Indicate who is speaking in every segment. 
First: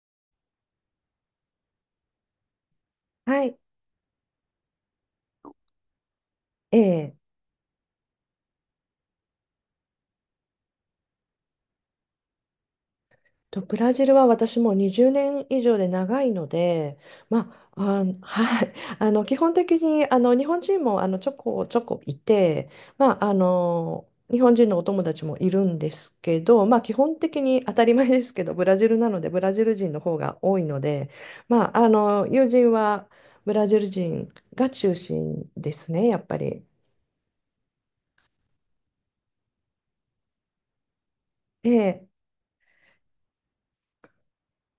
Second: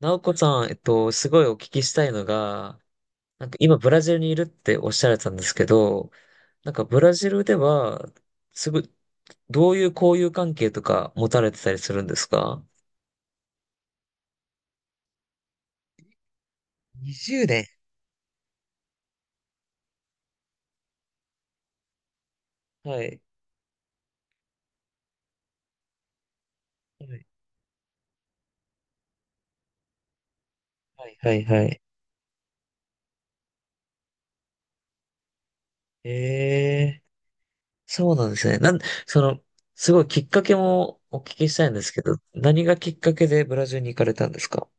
Speaker 1: なおこさん、すごいお聞きしたいのが、
Speaker 2: は
Speaker 1: なんか
Speaker 2: い。
Speaker 1: 今ブラジルにいるっておっしゃられてたんですけど、なんかブラ
Speaker 2: ええ
Speaker 1: ジルでは、すぐ、どういう交友関係とか持たれてたりするんですか？
Speaker 2: ブラジルは私もう20年以上で長いので、
Speaker 1: 20
Speaker 2: ま
Speaker 1: 年。
Speaker 2: あ、あはい。基本的に、日本人も、ちょこちょこいて、
Speaker 1: は
Speaker 2: ま
Speaker 1: い。
Speaker 2: あ、日本人のお友達もいるんですけど、まあ、基
Speaker 1: は
Speaker 2: 本
Speaker 1: い。
Speaker 2: 的に当たり前ですけど、ブラジルなので、ブラジル人の方が多いの
Speaker 1: は
Speaker 2: で、
Speaker 1: い。はい。は
Speaker 2: まあ、
Speaker 1: い。
Speaker 2: 友人はブラジル人が中心ですね、
Speaker 1: え
Speaker 2: やっぱり。
Speaker 1: え、そうなんですね。その、すごいきっかけもお聞きしたいんですけ
Speaker 2: ええ
Speaker 1: ど、何がきっかけでブラジルに行かれたんですか？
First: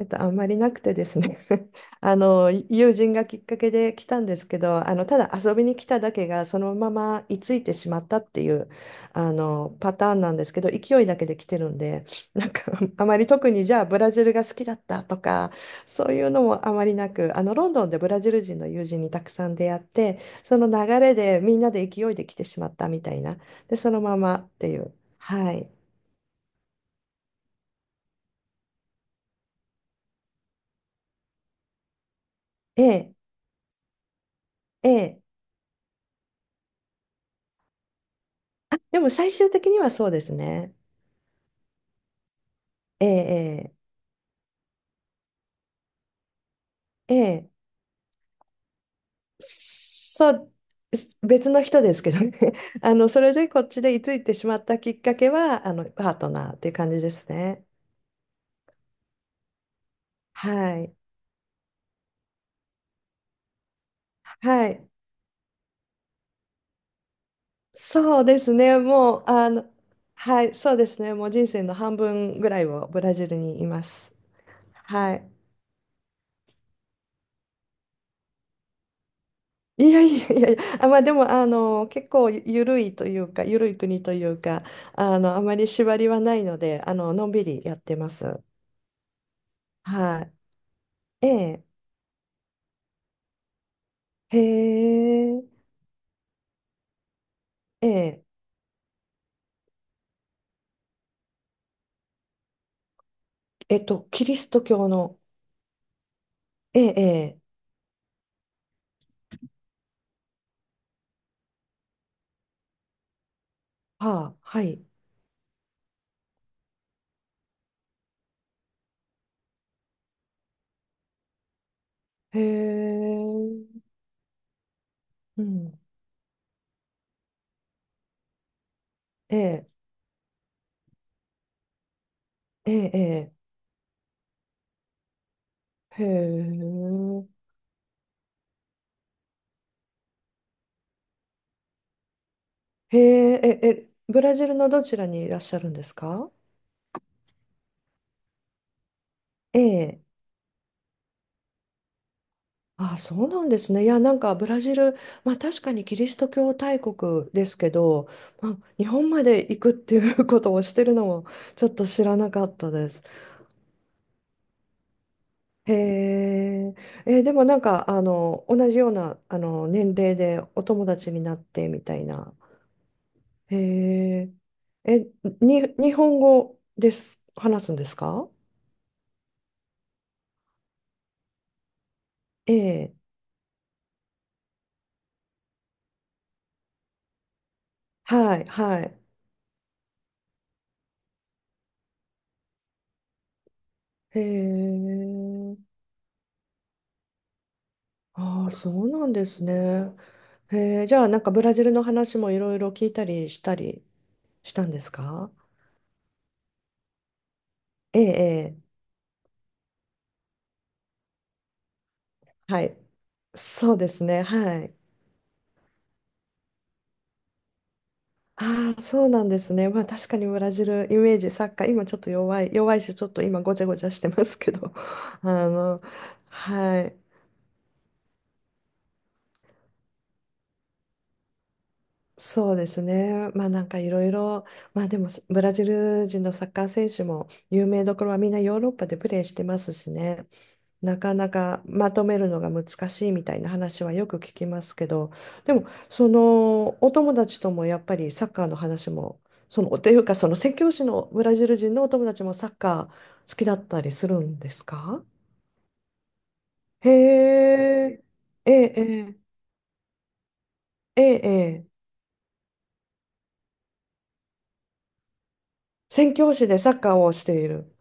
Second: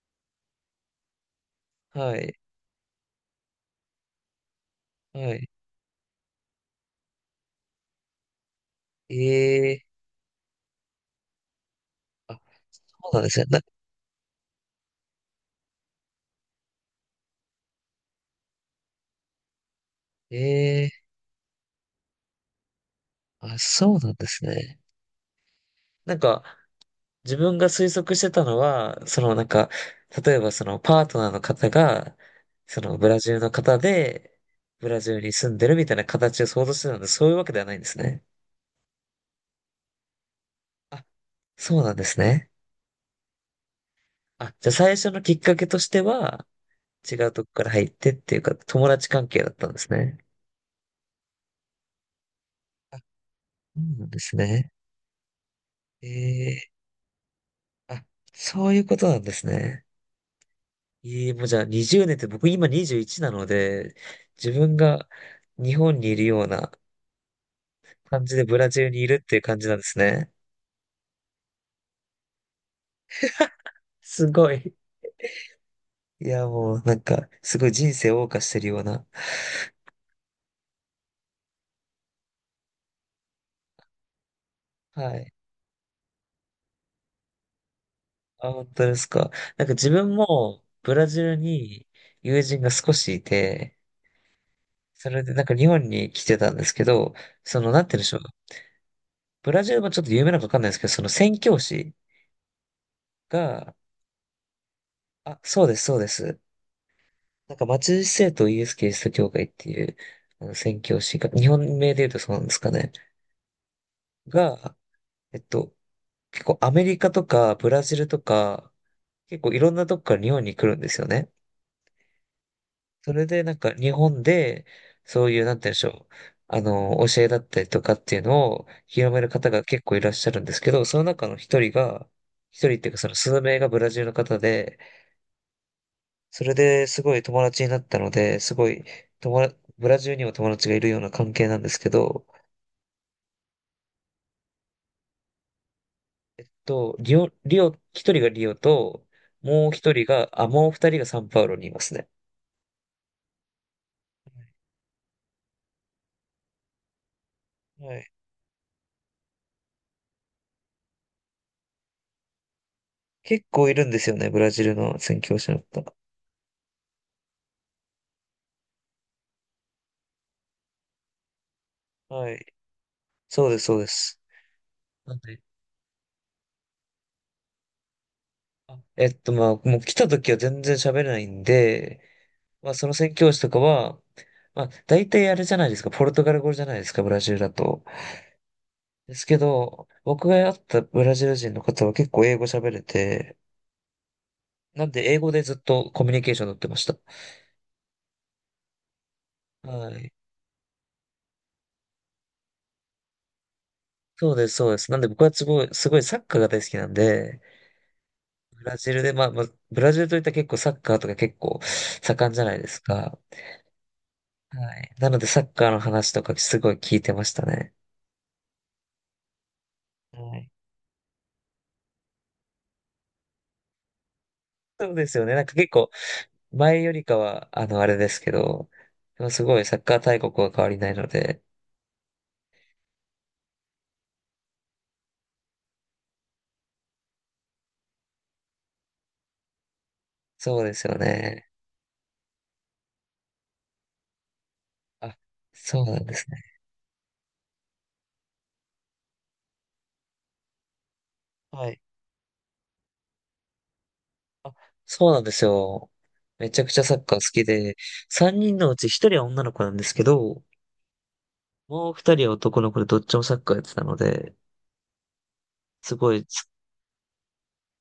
Speaker 2: あんまりなくてですね。
Speaker 1: はい。
Speaker 2: 友人がきっかけで来たんですけど、ただ
Speaker 1: はい。
Speaker 2: 遊びに来ただけがそのまま居ついてしまったっていう
Speaker 1: ええ、
Speaker 2: パターンなんですけど、勢いだけで来てるんで。
Speaker 1: あ、
Speaker 2: なんか あ
Speaker 1: そう
Speaker 2: ま
Speaker 1: なん
Speaker 2: り
Speaker 1: ですね。
Speaker 2: 特にじゃあブラジルが好きだったとか、そういうのもあまりなく、ロンドンでブラジル人の友人にたくさん出会って、その流
Speaker 1: え
Speaker 2: れでみんなで勢いで来てしまったみたいな。
Speaker 1: あ、
Speaker 2: でそ
Speaker 1: そう
Speaker 2: の
Speaker 1: なん
Speaker 2: ま
Speaker 1: で
Speaker 2: ま
Speaker 1: す
Speaker 2: って
Speaker 1: ね。
Speaker 2: いう。はい。
Speaker 1: なんか、自分が推測してたのは、そのなんか、例えばそのパートナーの方が、そ
Speaker 2: え
Speaker 1: のブ
Speaker 2: え。
Speaker 1: ラジルの方で、ブラジ
Speaker 2: ええ。
Speaker 1: ルに住んでるみたいな形を想像してたので、そういうわけではないんですね。
Speaker 2: でも最終的にはそうですね。
Speaker 1: あ、そうなんですね。
Speaker 2: ええ、
Speaker 1: あ、じゃあ最初のきっかけとしては、
Speaker 2: え
Speaker 1: 違うと
Speaker 2: え、ええ、
Speaker 1: こから入ってっていうか、友達関係だったんですね。
Speaker 2: そう、別の人ですけどね。
Speaker 1: あ、そ
Speaker 2: それでこっちで
Speaker 1: う
Speaker 2: 居
Speaker 1: なん
Speaker 2: つ
Speaker 1: で
Speaker 2: いて
Speaker 1: す
Speaker 2: しまっ
Speaker 1: ね。
Speaker 2: たきっかけは、
Speaker 1: え
Speaker 2: パートナーって
Speaker 1: え、
Speaker 2: いう感じですね。
Speaker 1: あ、そういうことなんですね。
Speaker 2: はい。
Speaker 1: ええ、もうじゃあ20年って僕今21なので、自
Speaker 2: は
Speaker 1: 分
Speaker 2: い。
Speaker 1: が日本にいるような
Speaker 2: そう
Speaker 1: 感じ
Speaker 2: で
Speaker 1: で
Speaker 2: す
Speaker 1: ブラ
Speaker 2: ね。
Speaker 1: ジルにい
Speaker 2: も
Speaker 1: るっ
Speaker 2: う、
Speaker 1: ていう感じなんですね。
Speaker 2: はい、そうですね。もう人生の半分ぐらいをブラジルにいます。
Speaker 1: すごい。
Speaker 2: はい。
Speaker 1: いや、もうなんか、すごい人生を謳歌してるような。
Speaker 2: いやいやいやいや、あ、まあでも、結構ゆるいというか、ゆるい国というか、
Speaker 1: はい。
Speaker 2: あまり縛りはないので、のんびりやってます。
Speaker 1: あ、本当ですか。なんか自分
Speaker 2: は
Speaker 1: もブラジ
Speaker 2: い。
Speaker 1: ル
Speaker 2: ええ。
Speaker 1: に友人が少しいて、
Speaker 2: へ
Speaker 1: それでなん
Speaker 2: え、
Speaker 1: か日本に来てたんですけど、その、な
Speaker 2: え
Speaker 1: んて言うんでしょう。
Speaker 2: え、
Speaker 1: ブラジルもちょっと有名なのかわかんないですけど、その宣教師が、
Speaker 2: キリスト教の、
Speaker 1: あ、そうです、そうです。
Speaker 2: ええ、ええ、
Speaker 1: なんか松シ聖とイエス・キリスト教会っていう、あの、宣教師が、日本名で言うとそうなんですかね。
Speaker 2: はあ、は
Speaker 1: が、
Speaker 2: い、
Speaker 1: えっと、結構アメリカとかブラジルとか、結構いろんなとこから日本に来るんですよね。
Speaker 2: へ
Speaker 1: それでなんか
Speaker 2: え、
Speaker 1: 日本で、そうい
Speaker 2: う
Speaker 1: う、なんて言うんで
Speaker 2: ん、
Speaker 1: しょう。あの、教えだったりとかっていうのを広める
Speaker 2: え
Speaker 1: 方が
Speaker 2: え、
Speaker 1: 結構いらっしゃるんですけど、その中の一人が、一
Speaker 2: え
Speaker 1: 人ってい
Speaker 2: え、
Speaker 1: うかその
Speaker 2: え
Speaker 1: 数名がブラジルの方で、
Speaker 2: え。へ
Speaker 1: それ
Speaker 2: え、
Speaker 1: ですごい友達になったので、すごい友達、ブラジルにも友達がいるような関係なんですけど、
Speaker 2: へえ、え、え、ブラジルのどちらにいらっしゃるんですか？
Speaker 1: と、リオ、一人がリオと、
Speaker 2: え
Speaker 1: もう一
Speaker 2: え、
Speaker 1: 人が、あ、もう二人がサンパウロにいますね。
Speaker 2: あ、そうなんですね。いや、なんかブラジル、まあ確かにキリスト教大国ですけ
Speaker 1: は
Speaker 2: ど、
Speaker 1: い。
Speaker 2: まあ、日本まで行くっていうことをしてるのもちょっと知らなかったです。
Speaker 1: 結構いるんですよね、ブラジルの宣教師の
Speaker 2: へ
Speaker 1: 方。
Speaker 2: え、でもなんかあの同じようなあの年齢でお友達になってみたい
Speaker 1: は
Speaker 2: な。
Speaker 1: い。そう
Speaker 2: へ
Speaker 1: です、そうです。
Speaker 2: え、え、
Speaker 1: なんで、
Speaker 2: 日本語です、話すんですか？
Speaker 1: あ、まあ、もう来た時は全然喋れないんで、
Speaker 2: え
Speaker 1: まあ、その
Speaker 2: え、
Speaker 1: 宣教師とかは、まあ、大体あれじゃないですか、ポルトガル語じゃないですか、ブラジルだと。
Speaker 2: はい、はい。
Speaker 1: ですけど、僕が会ったブラジル人の方は結構英語喋れて、
Speaker 2: へ
Speaker 1: なんで英語でずっ
Speaker 2: え、
Speaker 1: とコミュニケーション取ってました。
Speaker 2: ああ、そうなんです
Speaker 1: は
Speaker 2: ね。
Speaker 1: い。
Speaker 2: へえ、じゃあなんかブラジルの話もいろいろ聞いたりしたり
Speaker 1: そうで
Speaker 2: し
Speaker 1: す、
Speaker 2: た
Speaker 1: そう
Speaker 2: ん
Speaker 1: で
Speaker 2: で
Speaker 1: す。
Speaker 2: す
Speaker 1: なんで僕
Speaker 2: か？
Speaker 1: はすごい、すごいサッカーが大好きなんで、
Speaker 2: ええ、ええ、
Speaker 1: ブラジルで、ブラジルといったら結構サッカーとか結構盛んじゃない
Speaker 2: は
Speaker 1: で
Speaker 2: い。
Speaker 1: すか。
Speaker 2: そうですね、は
Speaker 1: は
Speaker 2: い。
Speaker 1: い。なのでサッカーの話とかすごい聞いてましたね。
Speaker 2: ああ、そうなんですね。まあ確かに
Speaker 1: は
Speaker 2: ブ
Speaker 1: い。
Speaker 2: ラジルイメージ、サッカー、今ちょっと弱いし、ちょっと今ごちゃごちゃしてますけど、
Speaker 1: そうです よね。なん
Speaker 2: あ
Speaker 1: か結
Speaker 2: の、
Speaker 1: 構
Speaker 2: は
Speaker 1: 前よ
Speaker 2: い、
Speaker 1: りかは、あの、あれですけど、でもすごいサッカー大国は変わりないので、
Speaker 2: そうですね。まあなんかいろいろ、まあでもブラジル人のサッカー選手も有名どころはみんなヨーロッパでプレーしてますしね。
Speaker 1: そうですよ
Speaker 2: なかな
Speaker 1: ね。
Speaker 2: かまとめるのが難しいみたいな話はよく聞きますけど、
Speaker 1: あ、
Speaker 2: でも
Speaker 1: そうなん
Speaker 2: そ
Speaker 1: ですね。
Speaker 2: のお友達ともやっぱりサッカーの話も、そのというか、その宣教師のブラジル
Speaker 1: は
Speaker 2: 人
Speaker 1: い。
Speaker 2: のお友達もサッカー好きだったりするんで
Speaker 1: あ、
Speaker 2: すか？
Speaker 1: そうなんですよ。めちゃくちゃ
Speaker 2: へ
Speaker 1: サッカー好きで、
Speaker 2: え、
Speaker 1: 3
Speaker 2: え
Speaker 1: 人のうち1人
Speaker 2: え、
Speaker 1: は女の子なんですけど、
Speaker 2: ええ、ええ、
Speaker 1: もう2人は男の子でどっちもサッカーやってたので、すご
Speaker 2: 宣
Speaker 1: い、
Speaker 2: 教師でサッカーをしている。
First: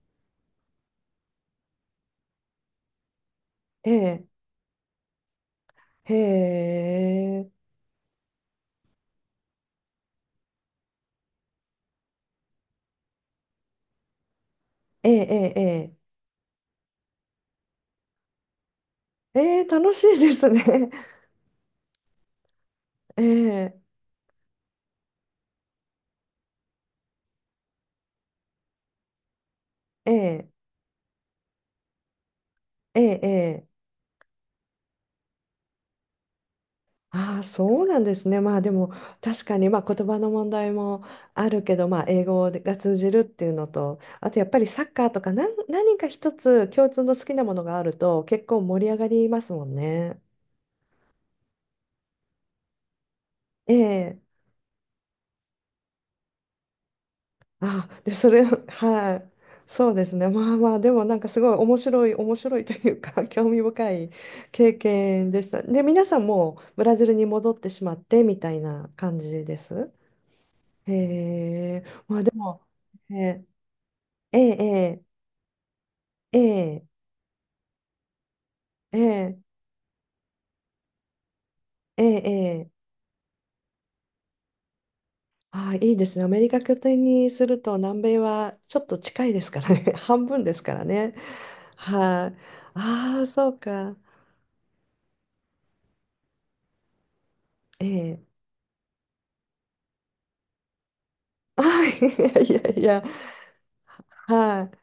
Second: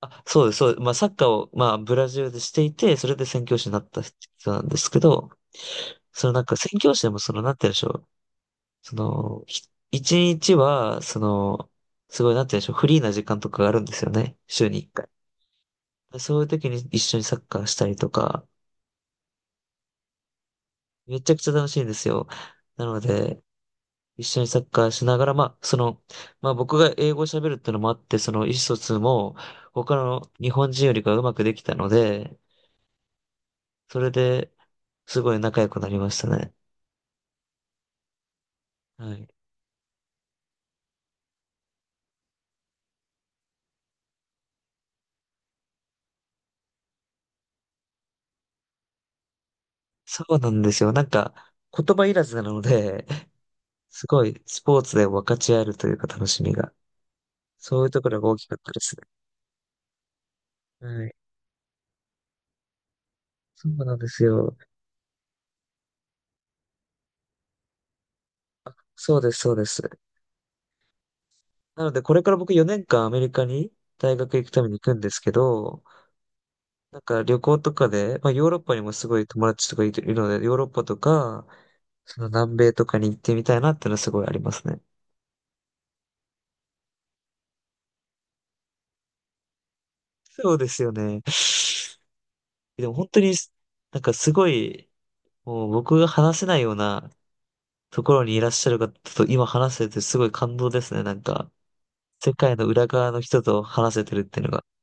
Speaker 1: あ、そうです、そうです。まあサッカーを、まあブラジルでしていて、それで宣教師になっ
Speaker 2: え
Speaker 1: た
Speaker 2: え、
Speaker 1: 人なんですけど、
Speaker 2: へ
Speaker 1: そのなんか宣教師でもその、
Speaker 2: え、
Speaker 1: なんて言うんでしょう。その、一日は、その、すごい、なんて言うんでしょう。フリーな時間とかがあるんですよね。週に一回。
Speaker 2: ええ、ええ、
Speaker 1: でそういう時に一緒にサッカーしたりとか、
Speaker 2: ええ、ええ、楽しいですね。
Speaker 1: めちゃくちゃ楽しいんですよ。なの
Speaker 2: え
Speaker 1: で、
Speaker 2: え、
Speaker 1: 一緒にサッカーしながら、まあ、その、まあ僕が英語を喋るってのもあって、その意思疎通も他
Speaker 2: え
Speaker 1: の
Speaker 2: え、
Speaker 1: 日本人よりかうまくできたので、
Speaker 2: ええ、え。
Speaker 1: それですごい仲良くなりましたね。
Speaker 2: ああ、そうなんですね。まあでも
Speaker 1: はい。
Speaker 2: 確かに、まあ言葉の問題もあるけど、まあ、英語が通じるっていうのと、あとやっぱりサッカーとか何か一つ共通の好きなものがあると結構盛り上がりますもんね。
Speaker 1: そうなんですよ。なんか言葉いらずなので、
Speaker 2: え
Speaker 1: す
Speaker 2: え。
Speaker 1: ごいスポーツで分かち合えるというか楽しみが。そうい
Speaker 2: あ
Speaker 1: う
Speaker 2: あ、
Speaker 1: とこ
Speaker 2: で
Speaker 1: ろが
Speaker 2: そ
Speaker 1: 大
Speaker 2: れ
Speaker 1: きかったですね。
Speaker 2: はい。そうですね。まあまあでも
Speaker 1: はい。
Speaker 2: なんかすごい面白いというか 興味
Speaker 1: そう
Speaker 2: 深
Speaker 1: なんで
Speaker 2: い
Speaker 1: すよ。
Speaker 2: 経験でした。で皆さんもうブラジルに戻ってしまってみたいな
Speaker 1: そ
Speaker 2: 感
Speaker 1: うです、
Speaker 2: じ
Speaker 1: そう
Speaker 2: で
Speaker 1: です。
Speaker 2: す。へえ。
Speaker 1: なので、こ
Speaker 2: ま
Speaker 1: れ
Speaker 2: あ
Speaker 1: か
Speaker 2: で
Speaker 1: ら僕
Speaker 2: も。
Speaker 1: 4年間アメリ
Speaker 2: え
Speaker 1: カ
Speaker 2: ー
Speaker 1: に大学
Speaker 2: え
Speaker 1: 行くために行くん
Speaker 2: え、
Speaker 1: ですけど、
Speaker 2: ええ、
Speaker 1: なんか旅行とかで、まあヨーロッパにも
Speaker 2: え
Speaker 1: すごい
Speaker 2: え、
Speaker 1: 友達とかいるので、ヨーロッパとか、
Speaker 2: ええ、
Speaker 1: その
Speaker 2: え
Speaker 1: 南
Speaker 2: え。
Speaker 1: 米とかに行ってみたいなっていうのはすごいありますね。
Speaker 2: ああ、いいですね。アメリカ拠点にすると南米はちょっと近いですからね。半分
Speaker 1: そ
Speaker 2: で
Speaker 1: う
Speaker 2: す
Speaker 1: で
Speaker 2: か
Speaker 1: す
Speaker 2: ら
Speaker 1: よ
Speaker 2: ね。
Speaker 1: ね。
Speaker 2: はい、あ。
Speaker 1: でも本当
Speaker 2: ああ、
Speaker 1: に、
Speaker 2: そうか。
Speaker 1: なんかすごい、もう僕が話せないような
Speaker 2: え
Speaker 1: ところに
Speaker 2: え。
Speaker 1: いらっしゃる方と今話せてすごい感動ですね。なんか、
Speaker 2: ああ、い
Speaker 1: 世
Speaker 2: やい
Speaker 1: 界
Speaker 2: や
Speaker 1: の
Speaker 2: い
Speaker 1: 裏
Speaker 2: や。
Speaker 1: 側の人と話せてるっていうのが。
Speaker 2: はい、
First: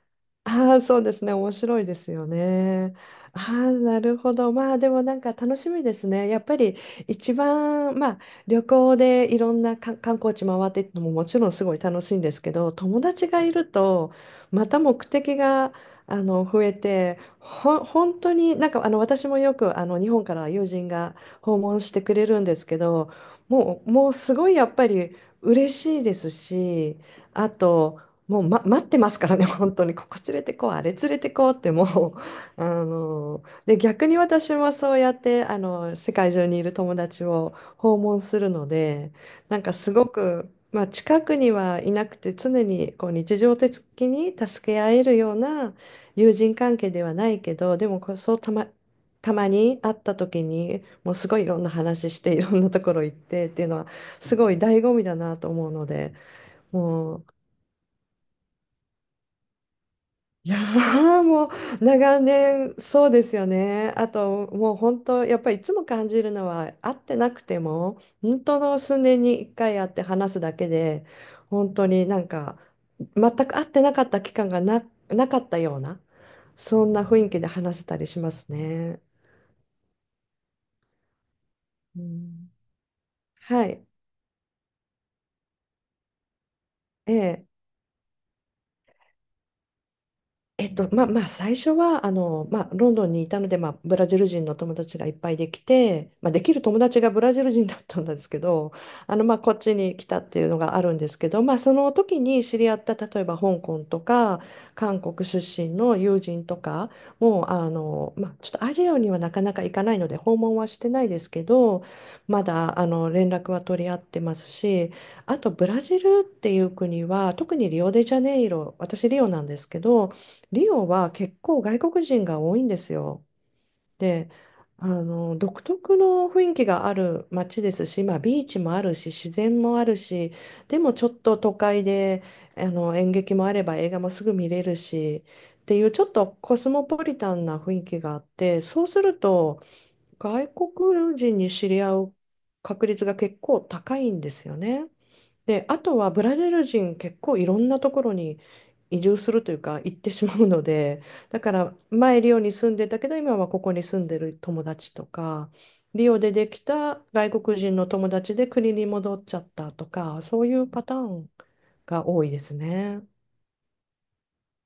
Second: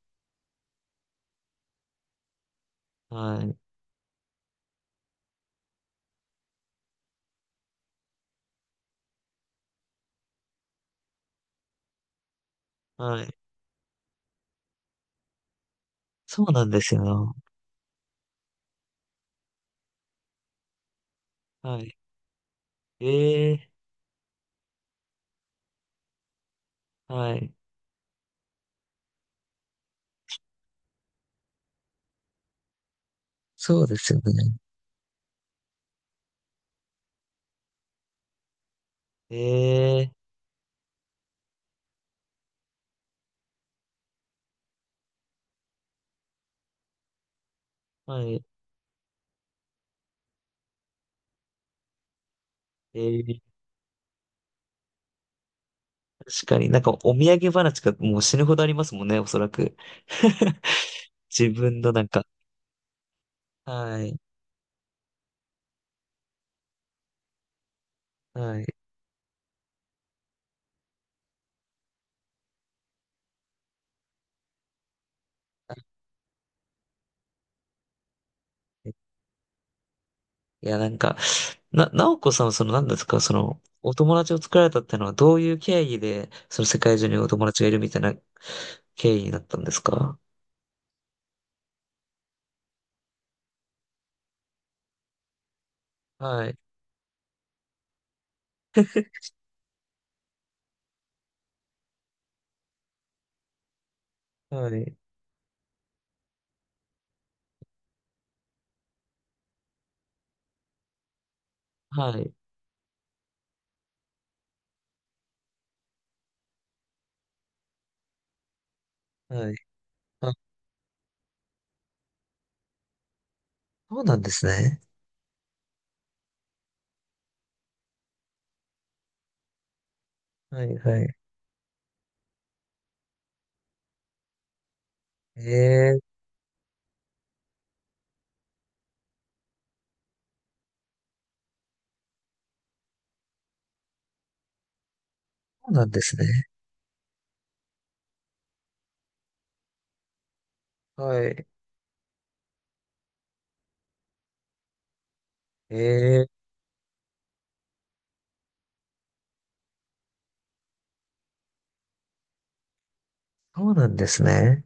Speaker 2: ああ、そうですね。面白いですよね。
Speaker 1: は
Speaker 2: ああ、
Speaker 1: い。
Speaker 2: なるほど。まあ、でもなんか楽しみですね。やっぱり一番、まあ、旅行でいろんな観光地回っていくのももちろんすごい楽しいんですけど、友
Speaker 1: は
Speaker 2: 達
Speaker 1: い。
Speaker 2: がいると、また目的が、
Speaker 1: そう
Speaker 2: 増
Speaker 1: なん
Speaker 2: え
Speaker 1: です
Speaker 2: て、
Speaker 1: よ。
Speaker 2: 本当になんか、私もよく、日本から友人が訪
Speaker 1: は
Speaker 2: 問し
Speaker 1: い。
Speaker 2: てくれるんですけど、
Speaker 1: ええ。
Speaker 2: もうすごいやっぱり嬉しいですし、
Speaker 1: は
Speaker 2: あ
Speaker 1: い。
Speaker 2: と、もう、待ってますからね、本当に、ここ連れてこう、あれ連れてこうって、もう、で、
Speaker 1: そうで
Speaker 2: 逆
Speaker 1: す
Speaker 2: に
Speaker 1: よね。
Speaker 2: 私もそうやって、世界中にいる友達を訪問するので、なんかすご
Speaker 1: ええ。
Speaker 2: く、まあ、近くにはいなくて、常にこう日常的に助け合えるような友人関係ではないけど、でもこう、
Speaker 1: は
Speaker 2: そう
Speaker 1: い。
Speaker 2: たま、たまに会った時に、もうすごいいろんな話して、いろんなところ行っ
Speaker 1: え
Speaker 2: てっ
Speaker 1: え。
Speaker 2: ていうのは、すごい醍醐味だなと思うので、
Speaker 1: 確かになんかお
Speaker 2: もう、
Speaker 1: 土産話がもう死ぬほどありますもんね、おそらく。
Speaker 2: いや ーも
Speaker 1: 自分
Speaker 2: う
Speaker 1: のなん
Speaker 2: 長
Speaker 1: か、
Speaker 2: 年そうですよね。
Speaker 1: は
Speaker 2: あ
Speaker 1: い、
Speaker 2: ともう本当やっぱりいつも感じるのは、会ってなくても本
Speaker 1: は
Speaker 2: 当
Speaker 1: い。
Speaker 2: の数年に1回会って話すだけで、本当になんか全く会ってなかった期間がなかったようなそんな雰囲気で話せたりしますね。
Speaker 1: いや、なんか、
Speaker 2: う
Speaker 1: なおこさんは
Speaker 2: ん。
Speaker 1: その何ですか、その、
Speaker 2: はい。
Speaker 1: お友達を作られたってのはどういう経緯で、その世界中にお友
Speaker 2: ええ。
Speaker 1: 達がいるみたいな経緯になったんですか？
Speaker 2: まあまあ最初はあの、まあ、ロンドンにいたので、まあ、ブラジル人の友達がいっぱいできて、まあ、で
Speaker 1: は
Speaker 2: き
Speaker 1: い、
Speaker 2: る友達がブラジル人だったんですけど、あの、まあ、こっちに来たっていうのがあるんですけど、まあ、その時に知り合った例えば香港とか
Speaker 1: はい、
Speaker 2: 韓国出身の友人とかも、あの、まあ、ちょっとアジアにはなかなか行かないので訪問はしてないですけど、
Speaker 1: はい、
Speaker 2: まだあの連絡は取り合ってますし、あとブラジルっていう国は特にリオデジャネイロ、私リオなん
Speaker 1: はい。
Speaker 2: ですけど、
Speaker 1: あ、
Speaker 2: リオは結構外国人が多いんですよ。
Speaker 1: そうなんで
Speaker 2: で、
Speaker 1: すね。
Speaker 2: あの独特の雰囲気がある街ですし、まあ、ビーチもあるし自然もあるし、
Speaker 1: はい、
Speaker 2: でも
Speaker 1: は
Speaker 2: ちょ
Speaker 1: い。
Speaker 2: っと都会で、あの演劇もあれば映画もすぐ見れるし
Speaker 1: え
Speaker 2: っていう、ちょっ
Speaker 1: え、
Speaker 2: とコスモポリタンな雰囲気があって、そうすると外国人に知り合う確率が結構高いんですよね。で、
Speaker 1: そう
Speaker 2: あ
Speaker 1: なん
Speaker 2: と
Speaker 1: で
Speaker 2: は
Speaker 1: す
Speaker 2: ブ
Speaker 1: ね。
Speaker 2: ラジル人結構いろんなところに移住するというか行ってしまうので、
Speaker 1: は
Speaker 2: だ
Speaker 1: い。
Speaker 2: から前リオに住んでたけど今はここに住んでる友達とか、
Speaker 1: え
Speaker 2: リオ
Speaker 1: え、
Speaker 2: でできた外国人の友達で国に戻っちゃったとか、そういうパターンが多いですね。
Speaker 1: そうなんですね。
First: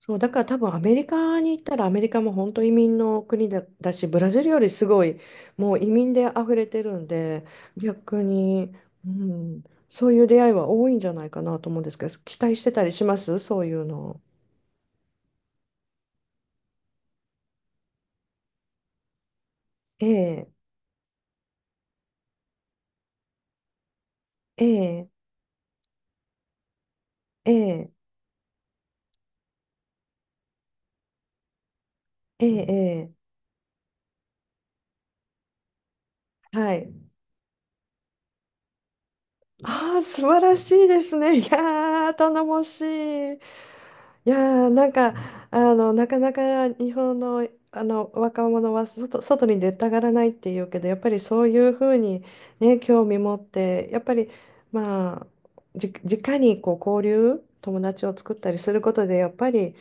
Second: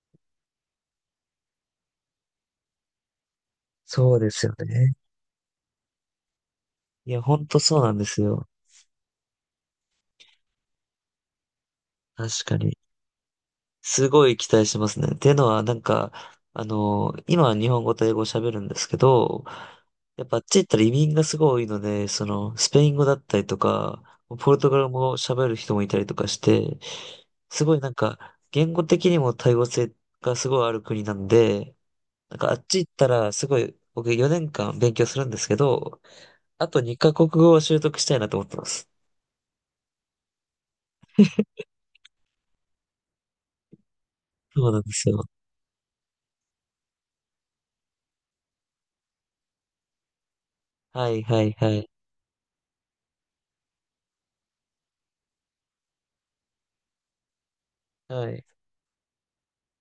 Speaker 2: そう、だから多分アメリカに行ったらアメリカも本当移民の国だし、
Speaker 1: そ
Speaker 2: ブ
Speaker 1: うで
Speaker 2: ラジ
Speaker 1: す
Speaker 2: ル
Speaker 1: よ
Speaker 2: よりす
Speaker 1: ね。
Speaker 2: ごいもう移民で溢れてるん
Speaker 1: いや、ほ
Speaker 2: で、
Speaker 1: んとそうなんです
Speaker 2: 逆
Speaker 1: よ。
Speaker 2: に、うん、そういう出会いは多いんじゃないかなと思うんですけど、
Speaker 1: 確
Speaker 2: 期
Speaker 1: か
Speaker 2: 待して
Speaker 1: に。
Speaker 2: たりしますそういう
Speaker 1: す
Speaker 2: の。
Speaker 1: ごい期待しますね。っていうのは、なんか、あの、今は日本語と英語を喋るんですけど、
Speaker 2: え
Speaker 1: やっぱあっ
Speaker 2: え、
Speaker 1: ち行ったら移民がすごい多いので、その、スペイン語だったりとか、ポル
Speaker 2: え
Speaker 1: トガル語
Speaker 2: え、
Speaker 1: を喋る人もいたりとかして、
Speaker 2: え
Speaker 1: すごいな
Speaker 2: え、
Speaker 1: んか、言語的にも多様性がすごいある国なんで、なん
Speaker 2: え
Speaker 1: かあっ
Speaker 2: え、
Speaker 1: ち行った
Speaker 2: ええ、
Speaker 1: ら、すごい、僕4年間勉強するんですけど、あ
Speaker 2: は
Speaker 1: と
Speaker 2: い。
Speaker 1: 2カ国語を習得したいなと思ってます。
Speaker 2: ああ、素晴らしいですね。いやー、頼もしい。い
Speaker 1: そ
Speaker 2: やー
Speaker 1: うなん
Speaker 2: なん
Speaker 1: です
Speaker 2: か、
Speaker 1: よ。
Speaker 2: あの、なかなか日本の、あの若者は外に出たがらないっていうけど、やっぱ
Speaker 1: は
Speaker 2: り
Speaker 1: い
Speaker 2: そ
Speaker 1: は
Speaker 2: う
Speaker 1: い
Speaker 2: い
Speaker 1: は
Speaker 2: うふ
Speaker 1: い。
Speaker 2: うに、ね、興味持ってやっぱり、まあ、直にこう交流友達を
Speaker 1: は
Speaker 2: 作っ
Speaker 1: い。
Speaker 2: たりすることでやっぱり、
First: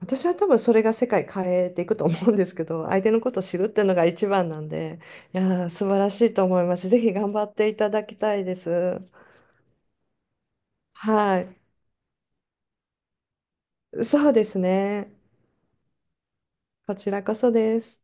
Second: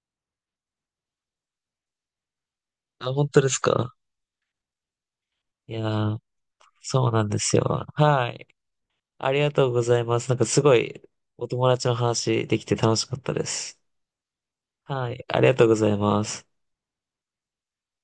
Speaker 2: 私は多分それが世界変えていくと思うんですけど、 相手
Speaker 1: あ、
Speaker 2: の
Speaker 1: 本
Speaker 2: こと
Speaker 1: 当
Speaker 2: を
Speaker 1: で
Speaker 2: 知
Speaker 1: す
Speaker 2: るっていう
Speaker 1: か？
Speaker 2: のが一番なんで、いやー
Speaker 1: いや
Speaker 2: 素晴らし
Speaker 1: ー。
Speaker 2: いと思います。ぜ
Speaker 1: そう
Speaker 2: ひ
Speaker 1: なん
Speaker 2: 頑
Speaker 1: で
Speaker 2: 張っ
Speaker 1: す
Speaker 2: てい
Speaker 1: よ。
Speaker 2: ただき
Speaker 1: は
Speaker 2: たい
Speaker 1: い。
Speaker 2: です。
Speaker 1: ありがとうございます。なんかすごい
Speaker 2: は
Speaker 1: お友達の話できて楽しかったです。
Speaker 2: い、そうです
Speaker 1: は
Speaker 2: ね。
Speaker 1: い。ありがとうございます。
Speaker 2: こちらこそです。